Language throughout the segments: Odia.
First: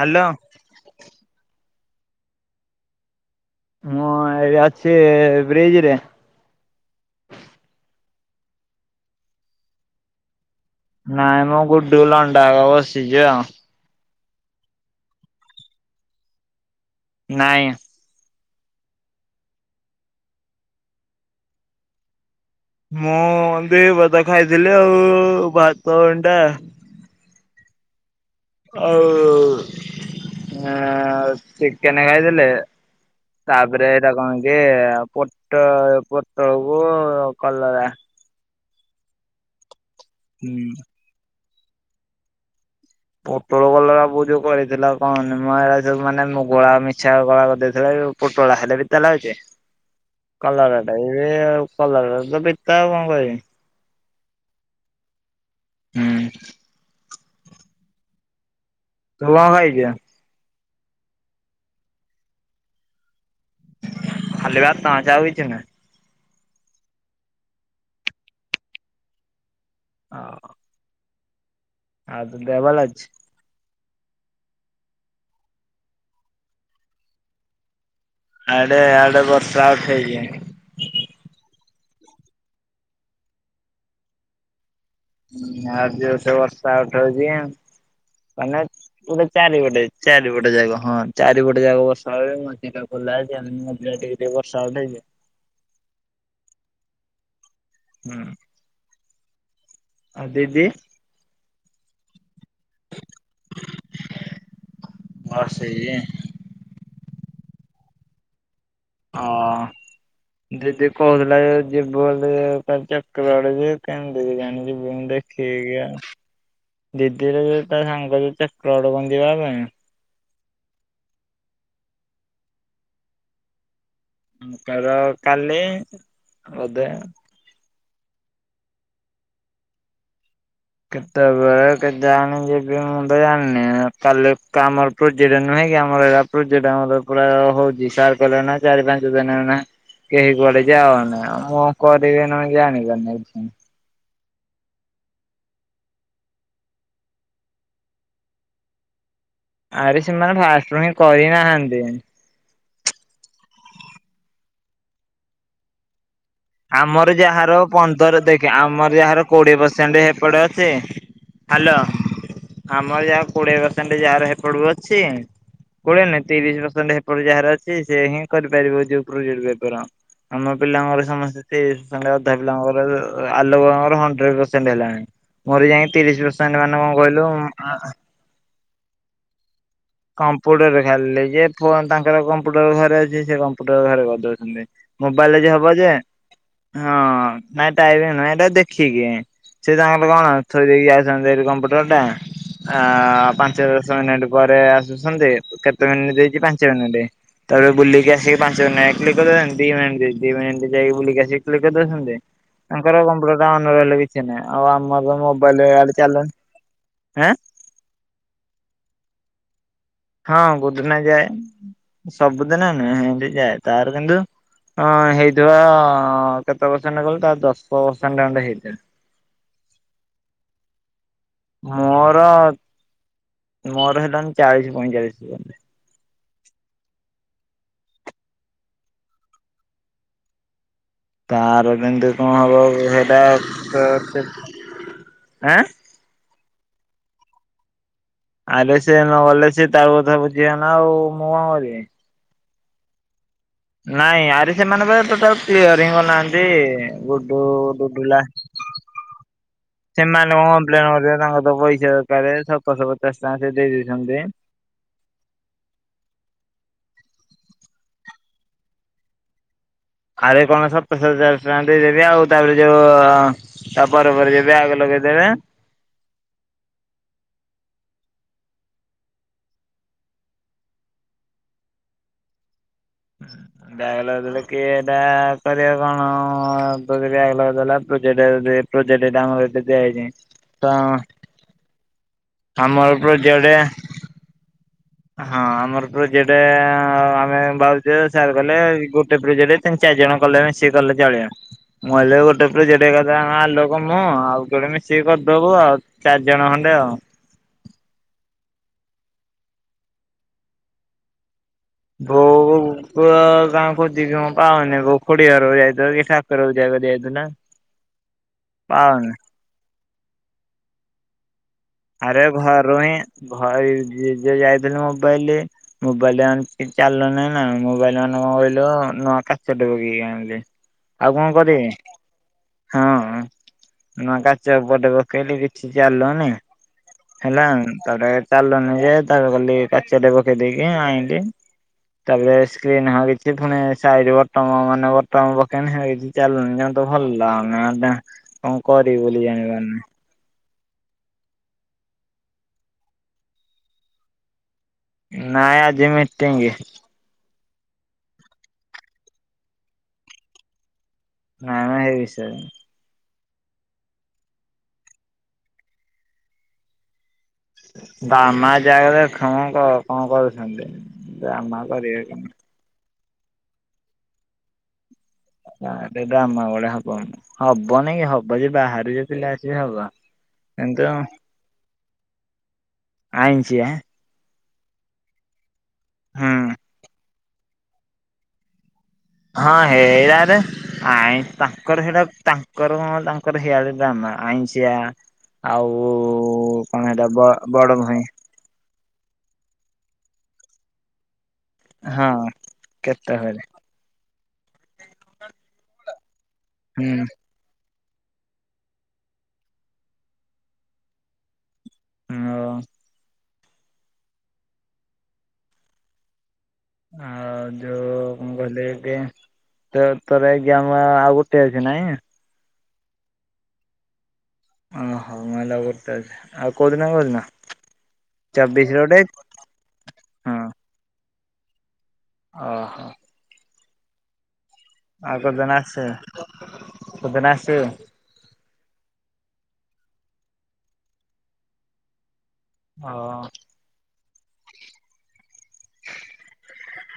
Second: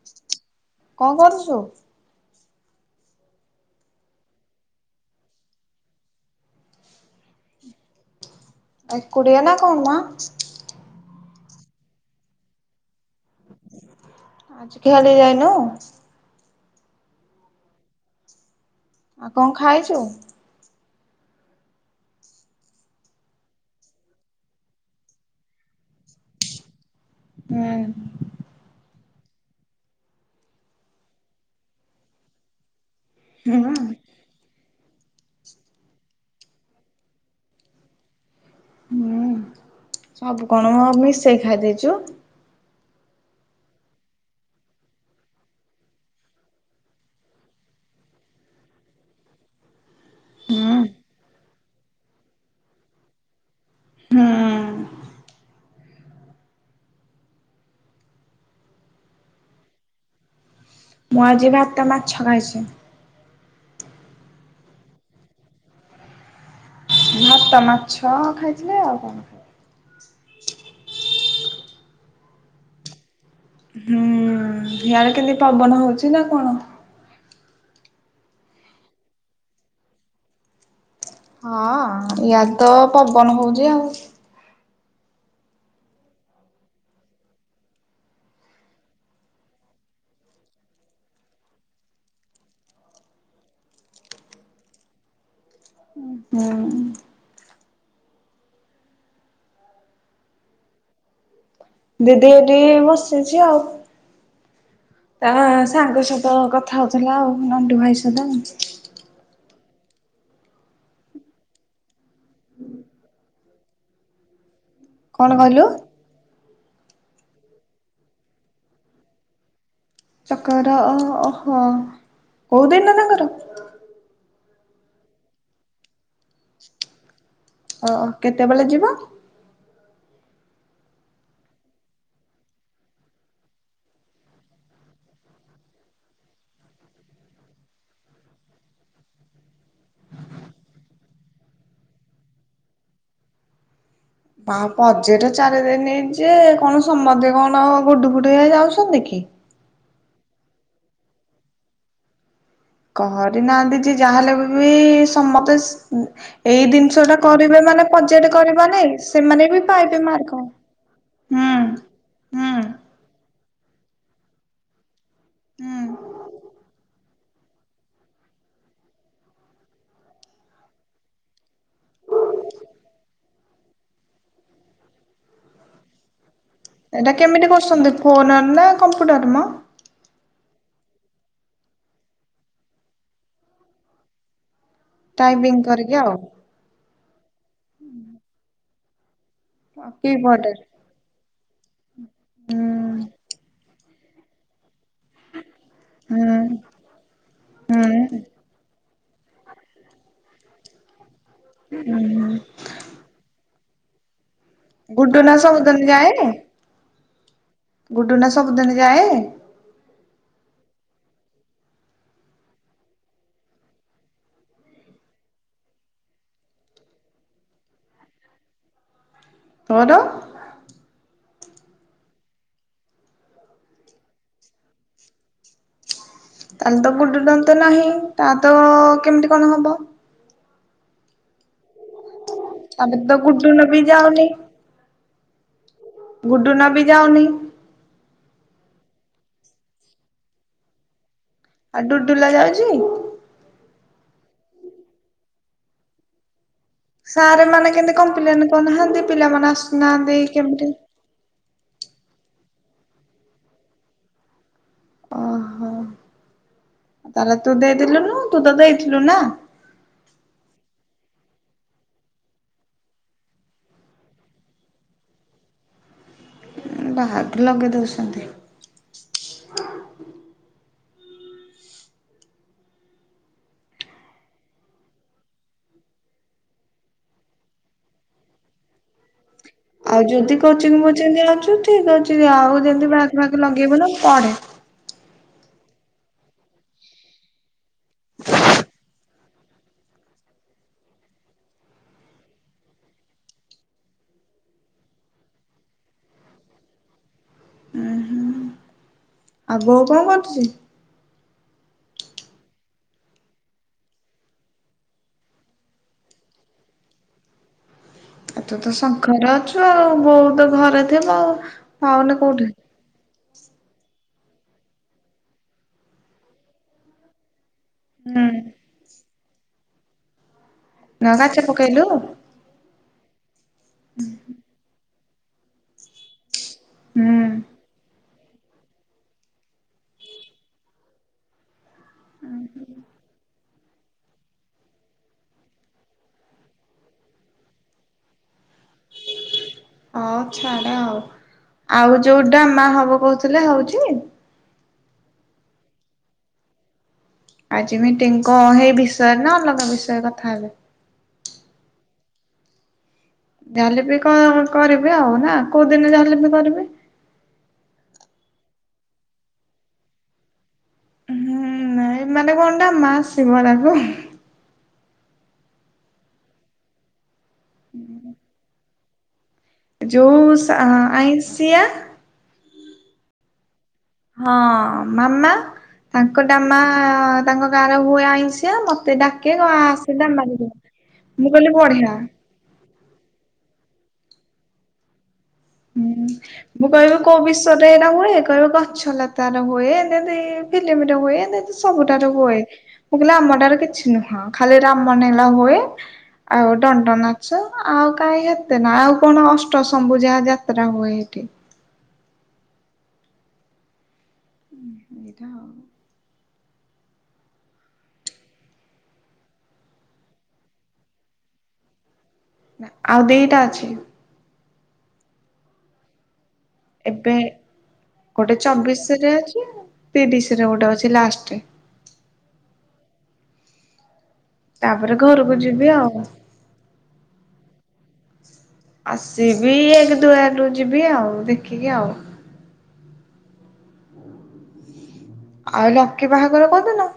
ହ୍ୟାଲୋ। କଣ କରୁଛୁ? ମୁଁ ଏବେ ଅଛି ବ୍ରିଜ ରେ। ଏକୁଟିଆ ନା କଣ ମା? ନାଇଁ ମ ଗୁଡୁ ଲଣ୍ଡା ହବ ବସିଛି ଆଉ। ଖିଆଡେ ଯାଇନୁ? ନାଇଁ। ଆଉ କଣ ଖାଇଛୁ? ମୁଁ ଦୁଇ ଭାତ ଖାଇଥିଲି ଆଉ ଭାତ ଅଣ୍ଡା ହୁଁ। ଆଉ ଅଁ ଚିକେନ ଖାଇଥିଲେ। ହୁଁ ତାପରେ ଏଇଟା କଣ କି ପୋଟ ପୋଟଳକୁ କଲରା। ହୁଁ ସବୁ ହୁଁ କଣ ମିଶେଇ ଖାଇ ଦେଇେଛୁ। ପୋଟଳ ବାଲା ବୋଉ ଯୋଉ ପଳେଇଥିଲା କଣ [unintelligible] ସବୁ ମାନେ ମୁ ଗଳା ମିଛା ଗଳା କରିଦେଇଥିଲେ। ପୋଟଳ ହେଲେ ପିତା ଲାଗୁଛି। ହୁଁ କଲରା ଟା ବି ଆଉ କଲରା ତ ପିତା ଆଉ କଣ କହିବି। ହୁଁ ହୁଁ। ତୁ କଣ ଖାଇଛୁ? ମୁଁ ଆଜି ଭାତ ମାଛ ଖାଇଛି। ଖାଲି ଭାତ ମାଛ ଆଉ କିଛି ନାହିଁ? ତ ମାଛ ଖାଇଥିଲି ଆଉ କଣ। ଆଉ। ଆଉ ତୋ ଦେହ ଭଲ ଅଛି? ହୁଁ ସିଆଡ଼େ କେମତି ପବନ ହଉଛି ନା କଣ? ଆଡେ ଆଡେ ବର୍ଷା ଉଠେଇଛି। ହଁ ଇଆଡେ ତ ପବନ ହଉଛି ଆଉ। ହଁ ଆଜି ଉଠୋଉ୍ ବର୍ଷା ଉଠୋଉଛି ଆଉ ମାନେ ଗୋଟେ ଚାରିପଟେ ଚାରିପଟେ ଜାଗା ହଁ ଚାରିପଟେ ଜାଗା ବର୍ଷା [unintelligible] [unintelligible] ଟିକେ ଟିକେ ବର୍ଷା ଉଠେଇଛି। ହୁଁ। ହୁଁ। ଆଉ ଦିଦି? ଦିଦି ଏଇଟି ବସିଛି ଆଉ। ତା ବସିଛି ସାଙ୍ଗ ସବୁ ତ କଥା ହେଉଥିଲା ଆଉ ନାଣ୍ଡୁ ଭାଇ ସହିତ। ହଁ। ଦିଦି କହୁଥିଲା ଏ ଯିବୁ ବୋଲି [unintelligible] କାଇଁ ଦେଇ ଜାଣିଲି। ଯୋଉଁ କଣ କହିଲୁ? ଦେଖିକି ଆ, ଦିଦିରେ ଯୋଉ ତା ସାଙ୍ଗ ଯେ ଚାଟାବେଳୁ କଣ ଯିବା ପାଇଁ। ଚକର ଓ ଓହୋ, କୋଉଦିନ ତାଙ୍କର? ତାଙ୍କର କାଲି ବୋଧେ। ଓ, ଓ, କେତେବେଳେ ଯିବ? କେତେବେଳେ କେଜାଣି ଯିବି ମୁଁ ତ ଜାଣିନି, କାଲି କାମ ପ୍ରୋଜେଟ ନୁହେଁ କି ଆମର ଏଟା ପ୍ରୋଜଟ ଆମର ପୁରା ହଉଚି, ସାର୍ କହିଲେ ନା ଚାରି ପାଞ୍ଚ ଦିନ ନା କେହି କୁଆଡେ ଯାଅନା ଆଉ, ମୁଁ କରିବି ନ ଜାଣିି ପାରୁନି କିଛି। [unintelligible] ପ୍ରୋଜେଟ ଚାରି ଦିନି ଯେ କଣ ସମସ୍ତେ କଣ ଗୁଡ଼ି ଫୁଡ଼ି ହେଇ ଯାଉଛନ୍ତିକି? ଆରେ ସେମାନେ ଫାଷ୍ଟ ରୁ ହିଁ କରିନାହାନ୍ତି। କରି ନାହାନ୍ତି ଯେ ଯାହାହେଲେ ବି ବି ସମତେ ଉଁ, ଏଇ ଦିନଷ ଆମର ଟା ଯାହାର କରିବେ ମାନେ ପନ୍ଦର ପ୍ରାଜେଟ ଦେଖେ କରିବାନି, ଆମର ଯାହାର ସେମାନେ ବି ପାଇବେ ମାର୍କ। ହୁଁ ହାଲୋ, ଆମର ଯା କୋଡିଏ ପରସେଣ୍ଟ ଯାହାର ହେପଡୁ ଅଛି ହୁଁ କୋଡିଏ ନୁହେ ତିରିଶ ପରସେଣ୍ଟେ ହେ ପଟୁ ଯାହାର ଅଛି ସେ ହିଁ କରିପାରିବ ଯୋଉ ପ୍ରୋଜେଟ ପେପର୍, ଆମ ପିଲାଙ୍କର ସମସ୍ ଯେତେ [unintelligible] ଅଧା ପିଲାଙ୍କର ଯୋ ଆଲୋକଙ୍କର ହଣ୍ଡ୍ରେଡ୍ ପରସେଣ୍ଟ ହେଲାଣି। ମୋର ଯାଇକି ତିରିଶ ପରସେଣ୍ଟ ମାନେ କଣ କହିଲୁ? ଉ, ଆ, ଆ ଫୋନ୍ ର ନା କମ୍ପୁଟର ମୋ? କମ୍ପୁଟର ରେ ଖାଲି ଯେ ଫୋନ୍ ତାଙ୍କର କମ୍ପୁଟର ଘରେ ଅଛି ସେ କମ୍ପୁଟର ଘରେ କରିଦଉଛନ୍ତି। ମୋବାଇଲ୍ ରେ ଯେ ଟାଇପିଂ ହବ ଯେ କରିକି ଆଉ ହଁ ନାଇଁ ଟାଇପି ନୁହଁ ଏଟା ଦେଖିକି। ସିଏ ତାଙ୍କଲେ କି କଣ ବୋର୍ଡରେ ଥୋଇ ଦେଇକି ଆାଉଛନ୍ତି ଏଠି କମ୍ପୁଟର ଟା। ଆ, ହୁଁ ପା ଚ ଦଶ ମିନିଟ୍ ପରେ ଆସ ସୁଛନ୍ତି କେତେ ମିନିଟ୍ ହୁଁ ଦେଇଚି ପାଞ୍ଚ ମିନିଟି ତାପରେ ବୁଲିକି ହୁଁ। ଆସିକି ପାଞ୍ଚ ମିନିଟ୍ କ୍ଲିକ୍ କରିଦଉଛନ୍ତି, ଦି ମିନିଟି ଦି ମିନିଟେ ଯାଇକି ବୁଲିକି ଆସି କ୍ଲିକ୍ କରିଦଉଛନ୍ତି। ତାଙ୍କର କମ୍ପ୍ୟୁଟର ଟା ଓନ୍ ରହିଲେ କିଛି ନାହି, ଆଉ ଆମର ତ ଗୁଡୁ ନା ମୋବାଇଲ୍ ସବୁଦିନ ଆଡେ ଚାଲୁନି। ଆଁ, ଗୁଡୁନା ସବୁଦିନ ଯାଏ? ହଁ ଗୁଡ଼ୁନା ଯାଏ, ସବୁଦିନ ନୁହେ, ହେମତି ଯାଏ। ତାର କିନ୍ତୁ ହଁ ହେଇଥିବ କେତେ ପରସେଣ୍ଟ କହିଲୁ ତା ଦଶ ପରସେଣ୍ଟ ଖଣ୍ଡେ ହେଇଥିବ। ତୋର? ମୋର ମୋର ହେଲାଣି ଚାଳିଶ ପଇଁଚାଳିଶ ପର୍ସେଣ୍ଟ। ତାହେଲେ ତ ଗୁଡୁନାନ୍ତ ନାହିଁ ତାର ତ କେମିତି କଣ ହବ? ତାର କେମିତି କଣ ହବ ତାପରେ ସେଟା ତ ଗୁଡୁନ ବି ତ ଯାଉନି ସେ ଆଁ, ଗୁଡ଼ୁନା ବି ଯାଉନି। ଆରେ ସିଏ ନ ଗଲେ ସିଏ ତା କଥା ବୁଝିବ ନା ଆଉ, ମୁଁ କଣ କରି ଆଉ ଡୁଡୁଲା ଯାଉଛି? ନାଇଁ ଆରେ ସେମାନେ ପରା ଟୋଟାଲ କ୍ଲିୟର୍ ହିଁ କରୁନାହାନ୍ତି। ସାର୍ ଗୁଡୁୁ, ମାନେ କେମିତି ଡୁଡୁଲା କମ୍ପ୍ଲେନ କରୁନାହାନ୍ତି ପିଲାମାନେ ଆସୁନାହାନ୍ତି ସେମାନେ କଣ କେମିତି କପ୍ଲେନ୍ କରିଚନ୍ତି ତାଙ୍କ ତ ପଇସା ଦରକାରେ ସତରଶ ପଚାଶ ଟଙ୍କା ସେ ଦେଇ ଦେଇଛନ୍ତି। ଓହୋ, ତାହେଲେ ତୁ ଦେଇଦେଲୁନି, ତୁ ତ ଦେଇଥିଲୁ ନା? ଆରେ କଣ ସାତଶ ପଚାଶ ଟଙ୍କା ଦେଇଦେବି ଆଉ ତାପରେ ଯୋଉ ଅ, ତା ପରେ ପରେ ଯେ ବ୍ୟାକ୍ ଲଗେଇଦେବେ। ବ୍ୟାକ୍ ଲଗେଇ ଦଉଛନ୍ତି। [inaudible] ବ୍ୟାକ ଲଗେଇଦେଲେ କିଏ ଟା କରିବ କଣ ଯଦି ବ୍ୟାକ ଲଗେଇଦେଲା ପ୍ରୋଜେଟ୍ ଯଦି ପ୍ରୋଜେକ୍ଟ ଟା ଆମ ଏତେ ଆଉ ଯଦି କୋଚିଂ ମୋଚିଙ୍ଗ ଦିଆହଉଛି ଠିକ୍ ଅଛି ଆଉ ଆମର ଯଦି ବ୍ୟାକ୍ ଫ୍ୟାକ୍ ପ୍ରୋଜେକ୍ଟ ଲଗେଇବ ନା ପଳେ ହଁ ଆମର ପ୍ରୋଜେକ୍ଟ ଆମେ ଭାବୁଛୁ ଯେ ସାର୍ କଲେ ଗୋଟେ ପ୍ରୋଜେକ୍ଟ ତିନି ଚାରି ଜଣ କଲେ ମିଶିକି କଲେ ଚଳିବ। ମୁଁ କହିଲି ଗୋଟେ ପ୍ରୋଜେକ୍ଟ ଏକାଥରେ ଆମେ ଆଲୋକ ମୁଁ ଆଉ କିଏ ଗୋଟେ ମିଶିକି କରିଦବୁ ଆଉ। ଚାରି ଜଣ ଖଣ୍ଡେ ଆଉ। ଆଉ ବୋଉ କଣ କରୁଛି? ବୋଉକୁ କାଁ ଖୋଜୁଛି କିି କଁ ପାଉନି ଗୋ ଗୁଡି ଘର ଯାଇଥିଲା କି ଠାକୁର ପୂଜା କରିବାକୁ ଯାଇଥିଲା। [inaudible] ତୁତ ପାଉନି। ଶଙ୍ଖରେ ଅଛୁ ଆଉ ବୋଉ ତ ଘରେ ଥିବ ଆଉ। ପାଉନି ଆରେ ଘ କୋଉଠି ଘରୁ ହିଁ ଘରୁ ନିଜେଯାଇଥିଲି ମୋବାଇଲ ମୋବାଇଲ ଆଣିଛି ଚାଲୁନି। ନା ମୋବାଇଲି ମାନେ ହୁଁ କଣ କହିଲ ନୂଆ କାଚଟେ ପକେଇକି ଆଁଣିଲି। ନା ଆଉ କଣ କାଚ କରିବି? ପକେଇଲୁ ହୁଁ। ହଁ ନୂଆ କାଚ ଉପରେ ପକେଇଲି କିଛି ଚାଲୁନି ହେଲା ତାପରେ ଚାଲୁନି ଯେ ତାପରେ ଗଲି କାଚଟେ ପକେଇ ଦେଇକି ଆଇଁଲି। ତାପରେ ‍ ସ୍କ୍ରିନ୍ ଆଣିତି ପୁଣି ସାଇଡ ବଟମ ମାନେ ବଟମ ପକେଇନି ସେଟା କିଛି ଚାଲୁନି, ଜମାମତେ ଭଲ ଲାଗୁନି ହେଲା। କଣ କରିବି ବୋଲି ଜାଣିପାରୁନି। ହଉ ଛାଡ଼ ଆଉ। ଆଉ ଯୋଉଟା ମା ହବ କହୁଥିଲେ ହଉଛି? ନାଇଁ ଆଜି ମିଟିଙ୍ଗି। ଆଜି ମିଟିଂ କ ହେଇ ବିଷୟରେ ନା ଅଲଗା ବିଷୟରେ କଥା ହେଲେ? ନାଇ ନାଇଁ ଏଇ ବିଷୟରେ। ଯାହା ହେଲେବି କଣ କରିବେ ଆଉ ନା କୋଉ ଦିନ ଯାହାଲେ ବି କରିବେ? ବ୍ରାମା ଜାଗାରେ କଣ କ କଣ କରୁଛନ୍ତି? ହୁଁ ଡ୍ରାମା ନାଇଁ କରିବେ। କେମିତି? ମାନେ କଣଟା ମା ଶିବ ରାକୁ ଗାଁରେ ଡ୍ରାମା ଭଳିଆ ହବ ହବନାଇଁ କି ହବ ଯେ ବାହାରେ ପିଲା ଆସିବେ ଆଉ। ଯୋଉ ସ ଆଇଁଷିଆ ଆଇଁଷିଆ! ହଁ ମାମା ତାଙ୍କ ହୁଁ ଡାମା ତାଙ୍କ ଗାଁରେ ହୁଏ ଆଇଁଷିଆ ମତେ ଡା ହଁ ହେଇପାରେ ଆଇଁ ମୁଁ କହିଲି ତାଙ୍କର ବଢିଆ ସେଟା ତା ତାଙ୍କର କଣ ତାଙ୍କର ସିଆଡେ ଡ୍ରାମା ଆଇଁଷିଆ। ହୁଁ ଆଉ ମୁଁ କଣ କହିବି ହେଟା ବ କୋଉ ବିଷୟରେ ବଡ ଏଇଟା ଭଇଁ ହୁଏ? ଗଛ ଲତାର ହୁଏ ଯେମତି ଫିଲ୍ମ୍ ରେ ହୁଏ ଯେମିତି ସବୁଠାରେ ହଁ ହୁଏ। ମୁଁ କହିଲି କେତେ ଘରେ ଆମଠାରେ କିଛି ନୁହଁ ଖାଲି ରାମନୀଳା ହୁଏ। ଆଉ ଦଣ୍ଡ ହୁଁ ନାଚ ଆଉ କାହିଁ ହେତେ ନା ଆଉ କଣ ଅଷ୍ଟଶମ୍ବୁ ଯାହା ଯାହା ଯାତ୍ରା ହୁଏ ଏଠି। ହଁ। ଏଇଟା ଆଉ। ଆଉ ଯୋଉ କଣ କହିଲି କି? ତ ତୋରେ ଏଜାମ୍ ଆଉ ଗୋଟେ ଅଛି ନାହିଁ? ଆଉ ଦିଟା ଅଛି। ଓହୋଃ ମୁଁ ଭାବିଲି ଆଉ‌ ଗୋଟାଏ। ଏବେ, ଗୋଟେ ଚବିଶରେ ଅଛି ତିରିଶରେ ଗୋଟେ ଅଛି ଲାଷ୍ଟରେ। ଓହୋଃ। ତାପରେ ଆଉ କୋଉ ଘରକୁ ଦିନ ଯିବି ଆଉ। ଆସିବୁ? କୋଦିନ ଆସିବୁ? ଆସିବି ଏକ ଦୁଇ ଆଡକୁ ଯିବି ଆଉ, ଦେଖିକି ଆଉ। ହଅ-ଅ। ଆଉ ଲକି ବାହାଘର କୋଉ ଦିନ?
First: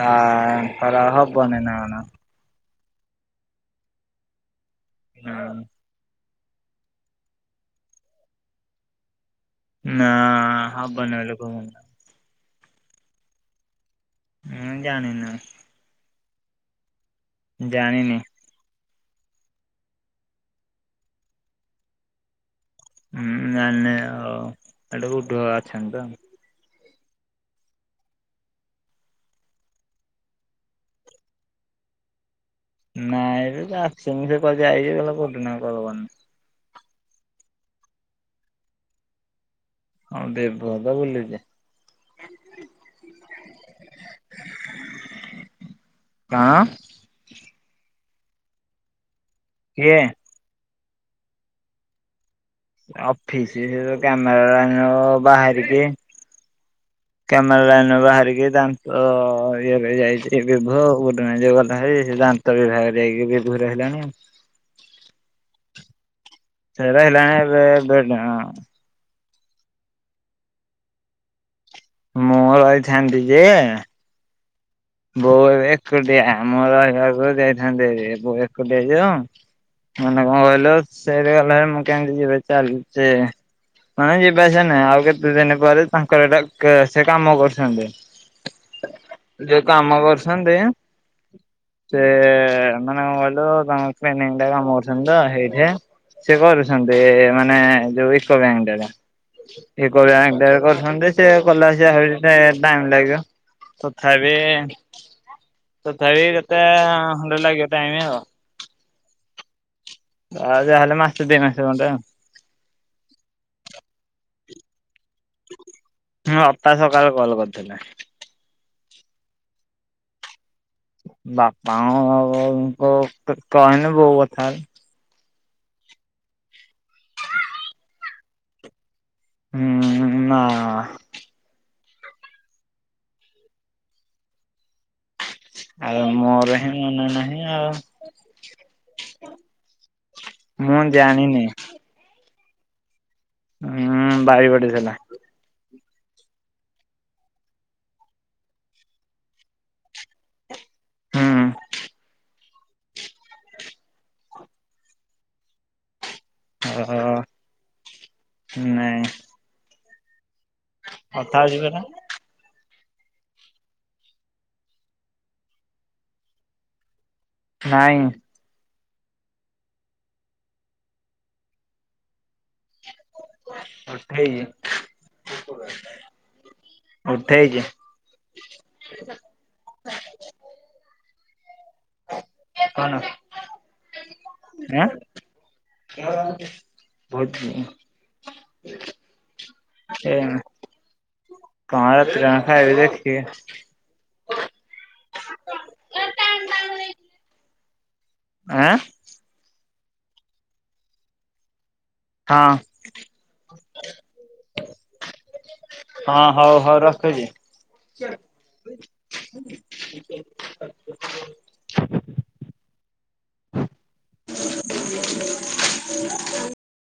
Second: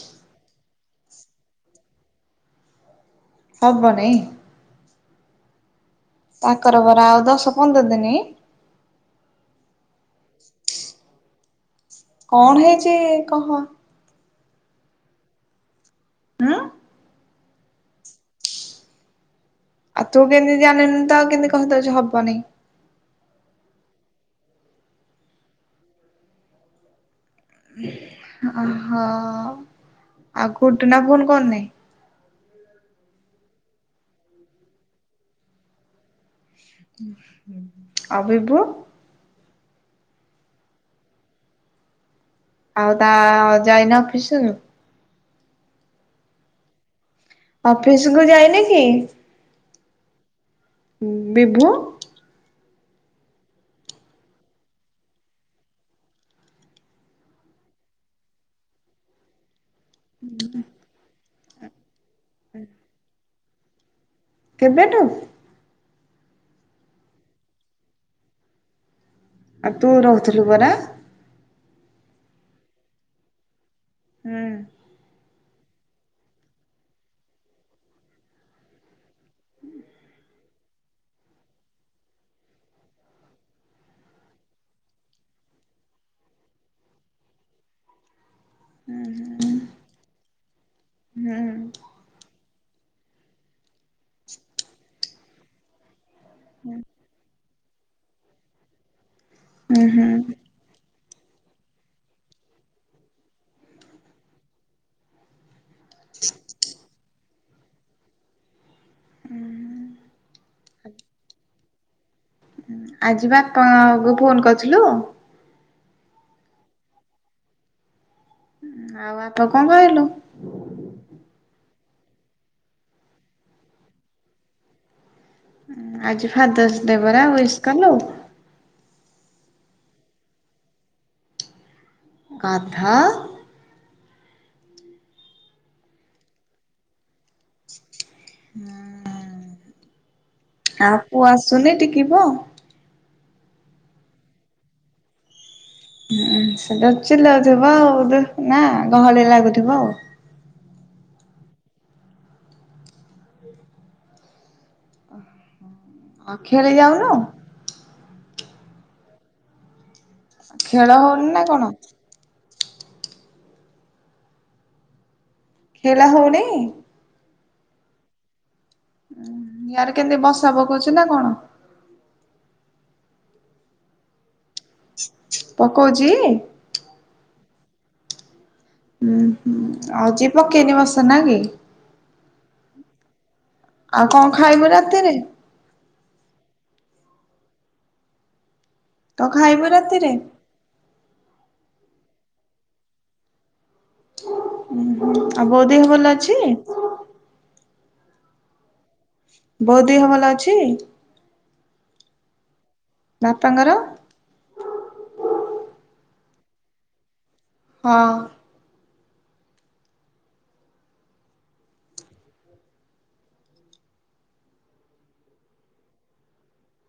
[unintelligible] ତାର ହବନି ନା କଣ। ହବ ନାଇଁ? ହଁ। ତାଙ୍କର ପରା ଆଉ ଦଶ ପନ୍ଦର ଦିନି? ନା-ଆ-ଆ ହବନି ବୋଲି କହୁଛନ୍ତି। କଣ ହେଇଛି କହ? ମୁଁ ଜାଣିନୁ। ଆଁ? ଜାଣିନି। ଆଉ ତୁ କେମିତି ଜାଣିନୁ ତ ଆଉ କେମିତି କହିଦେଉଛୁ ହବନି। ହୁଁ ଜଣିଲେ ଆଉ ଏଟାକୁ ଡ ଅଛନ୍ତି ତ। ହ ହଁ-ଅ-ଅ-ଅ ଆଉ କୁଟୁନା ଫୋନ୍ କରୁ ନାଇଁ? ନାଇଁ ବେ ସେ ଆସିନି ସେ କୁଆଡ଼େ ଯାଇଛି କହିଲା କୁଟୁନାକୁ କଲ୍ କରନି। ହୁଁ ହୁଁ ଆଉ‌ ବିଭୁ? ହଁ ଦେବ କଥା ‌ଭୁଲିଯା। ଆଉ ତା ଅଜା ଆଈ ନା ଅଫିସନ୍? କଣ? ଅଫିସକୁ ଯାଇନି କି? କିଏ? ହୁଁ ବିଭୁ ଅଫିସି ସେ ଯେତେବେଳେ କ୍ୟାମେରା ନେବ ବାହାରିକି। କ୍ୟମରା ‌ଲାଇନରୁ ବାହାରିକି ତାନ୍ତ ସେ ପା କୁଆଡେ ଯାଇଛି ବିଭୁ ଗୋଟ ନାଇଁ ଯୋଉ ଗଲାହେରି ସେ ଦାନ୍ତ ବିଭାଗରେ ଯାଇକି ବିଭୁ ରହିଲାଣି। କେବେଠୁ? ସେରା ହେଲାଣି‌ ଏଵେ ଏବେ ନୁହଁ। ଆଉ ତୁ ରହୁଥିଲୁ ପରା? ମୁଁ ରହିଥାନ୍ତି ଯେ ହୁଁ‌। ବୋଉ ଏକୁଟିଆ ମୁଁ ରହିବାକୁ ଯାଇଥାନ୍ତି ହେରି ବୋଉ ଏକୁଟିଆ ହେଇଯିବ। ମାନେ କଣ କହିଲ ସେଇଠି ଗଲେ ମୁଁ କେମିତି ଯିବି ଚାଲିଛି ମାନେ ଯିବା ଆସିବା ନୁହେଁ ଆଉ କେତେ ଦିନ ପରେ ତାଙ୍କର ଏଇଟା ସେ କାମ କରୁଛନ୍ତି। ହୁଁ -ହୁଁ। ଯୋଉ କାମ କରୁଛନ୍ତି। ସେ ମାନେ କଣ କହିଲୁ ତାଙ୍କ ଟ୍ରେନିଂଟା କାମ କରୁଛନ୍ତି ତ ହେଇଠି। ସେ କରୁଛନ୍ତି ମାନେ ଯୋଉ ଇକୋ ବ୍ୟାଙ୍କଟା ର। ହୁଁ ଇଏ ହୁଁ [unintelligible] କରୁଛନ୍ତି। ସେ ଗଲାସେ ଟାଇମ ଲାଗିବ [inaudible] ତଥାପି ତଥାପି କେତେ, ଘଣ୍ଟେ ଲାଗିବ ଟାଇମ୍ ଆଉ! ଯାହେଲେ ଆହୁରି ମାସେ ଦି ମାସେ ଖଣ୍ଡେ ଆଉ! ଆଜି, ବାପାଙ୍କୁ ଫୋନ୍ କରିଥିଲୁ? ହୁଁ ବାପା ସକାଳେ କଲ କରିଥିଲେ! ଆଉ ବାପା ଙ୍କୁ କଣ କହିଲୁ? ବାପାଙ୍କୁ ଆଉତ କଥା ହେଇନି ବୋଉ କଥା ଆଜି ଫାଦର୍ସ ଡେ ପରା, ୱୀସ୍ କଲୁ? ହୁଁ, ଉଁ ନା। ଗଧ! ଆଉ, ମୋର ହିଁ ମନେ ନାହିଁ ଆଉ! ହଁ! ହଁ! ଆଉ ପୁଅ ଆସୁନି, ଟିକି ପୁଅ? ହୁଁ, ବାରି ପଟେ ଥିଲା! ହୁଁ, ସେଟା ଚିଲଉଥିବ, ଆଉ ନା ଗହଳି ଲାଗୁଥିବ ଆଉ! ହୁଁ। ଆଉ ଅ ଖେଳି ହ, ଯାଉନୁ ନାଇଁ! ଖେଳ ହଉନି କଥା ନା ହଉଛି କଣ? ପରା ଖେଳା ହଉନି? ନାଇଁ! ଇଆଡେ କେମତି ବର୍ଷା ପକଉଛି, ନା କଣ? ବର୍ଷା ହେଇଚି। ପକଉଛି? ଉଠେଇଛି! ହୁଁ ହୁଁ ହଉଚି ପକେଇନି ବଷା ନାକି? କଣ? ଆଉ କଣ ଖାଇଲୁ, ରାତିରେ? ଭଟ [inaudible] ତ ଖାଇବୁ ରାତିରେ? କଣ ରାତିରେ କଣ ଖାଇବି ଦେଖିବି। ଆଉ ବୋଉ ଦେହ ଭଲ ଅଛି? ଆଁ! ବୋଉ ଦେହ ଭଲ ଅଛି? ହଁ! ବାପାଙ୍କର? ହଁ, ହଉ, ହଉ ରଖୁଛି! ହଁ। [unintelligible] [unintelligible]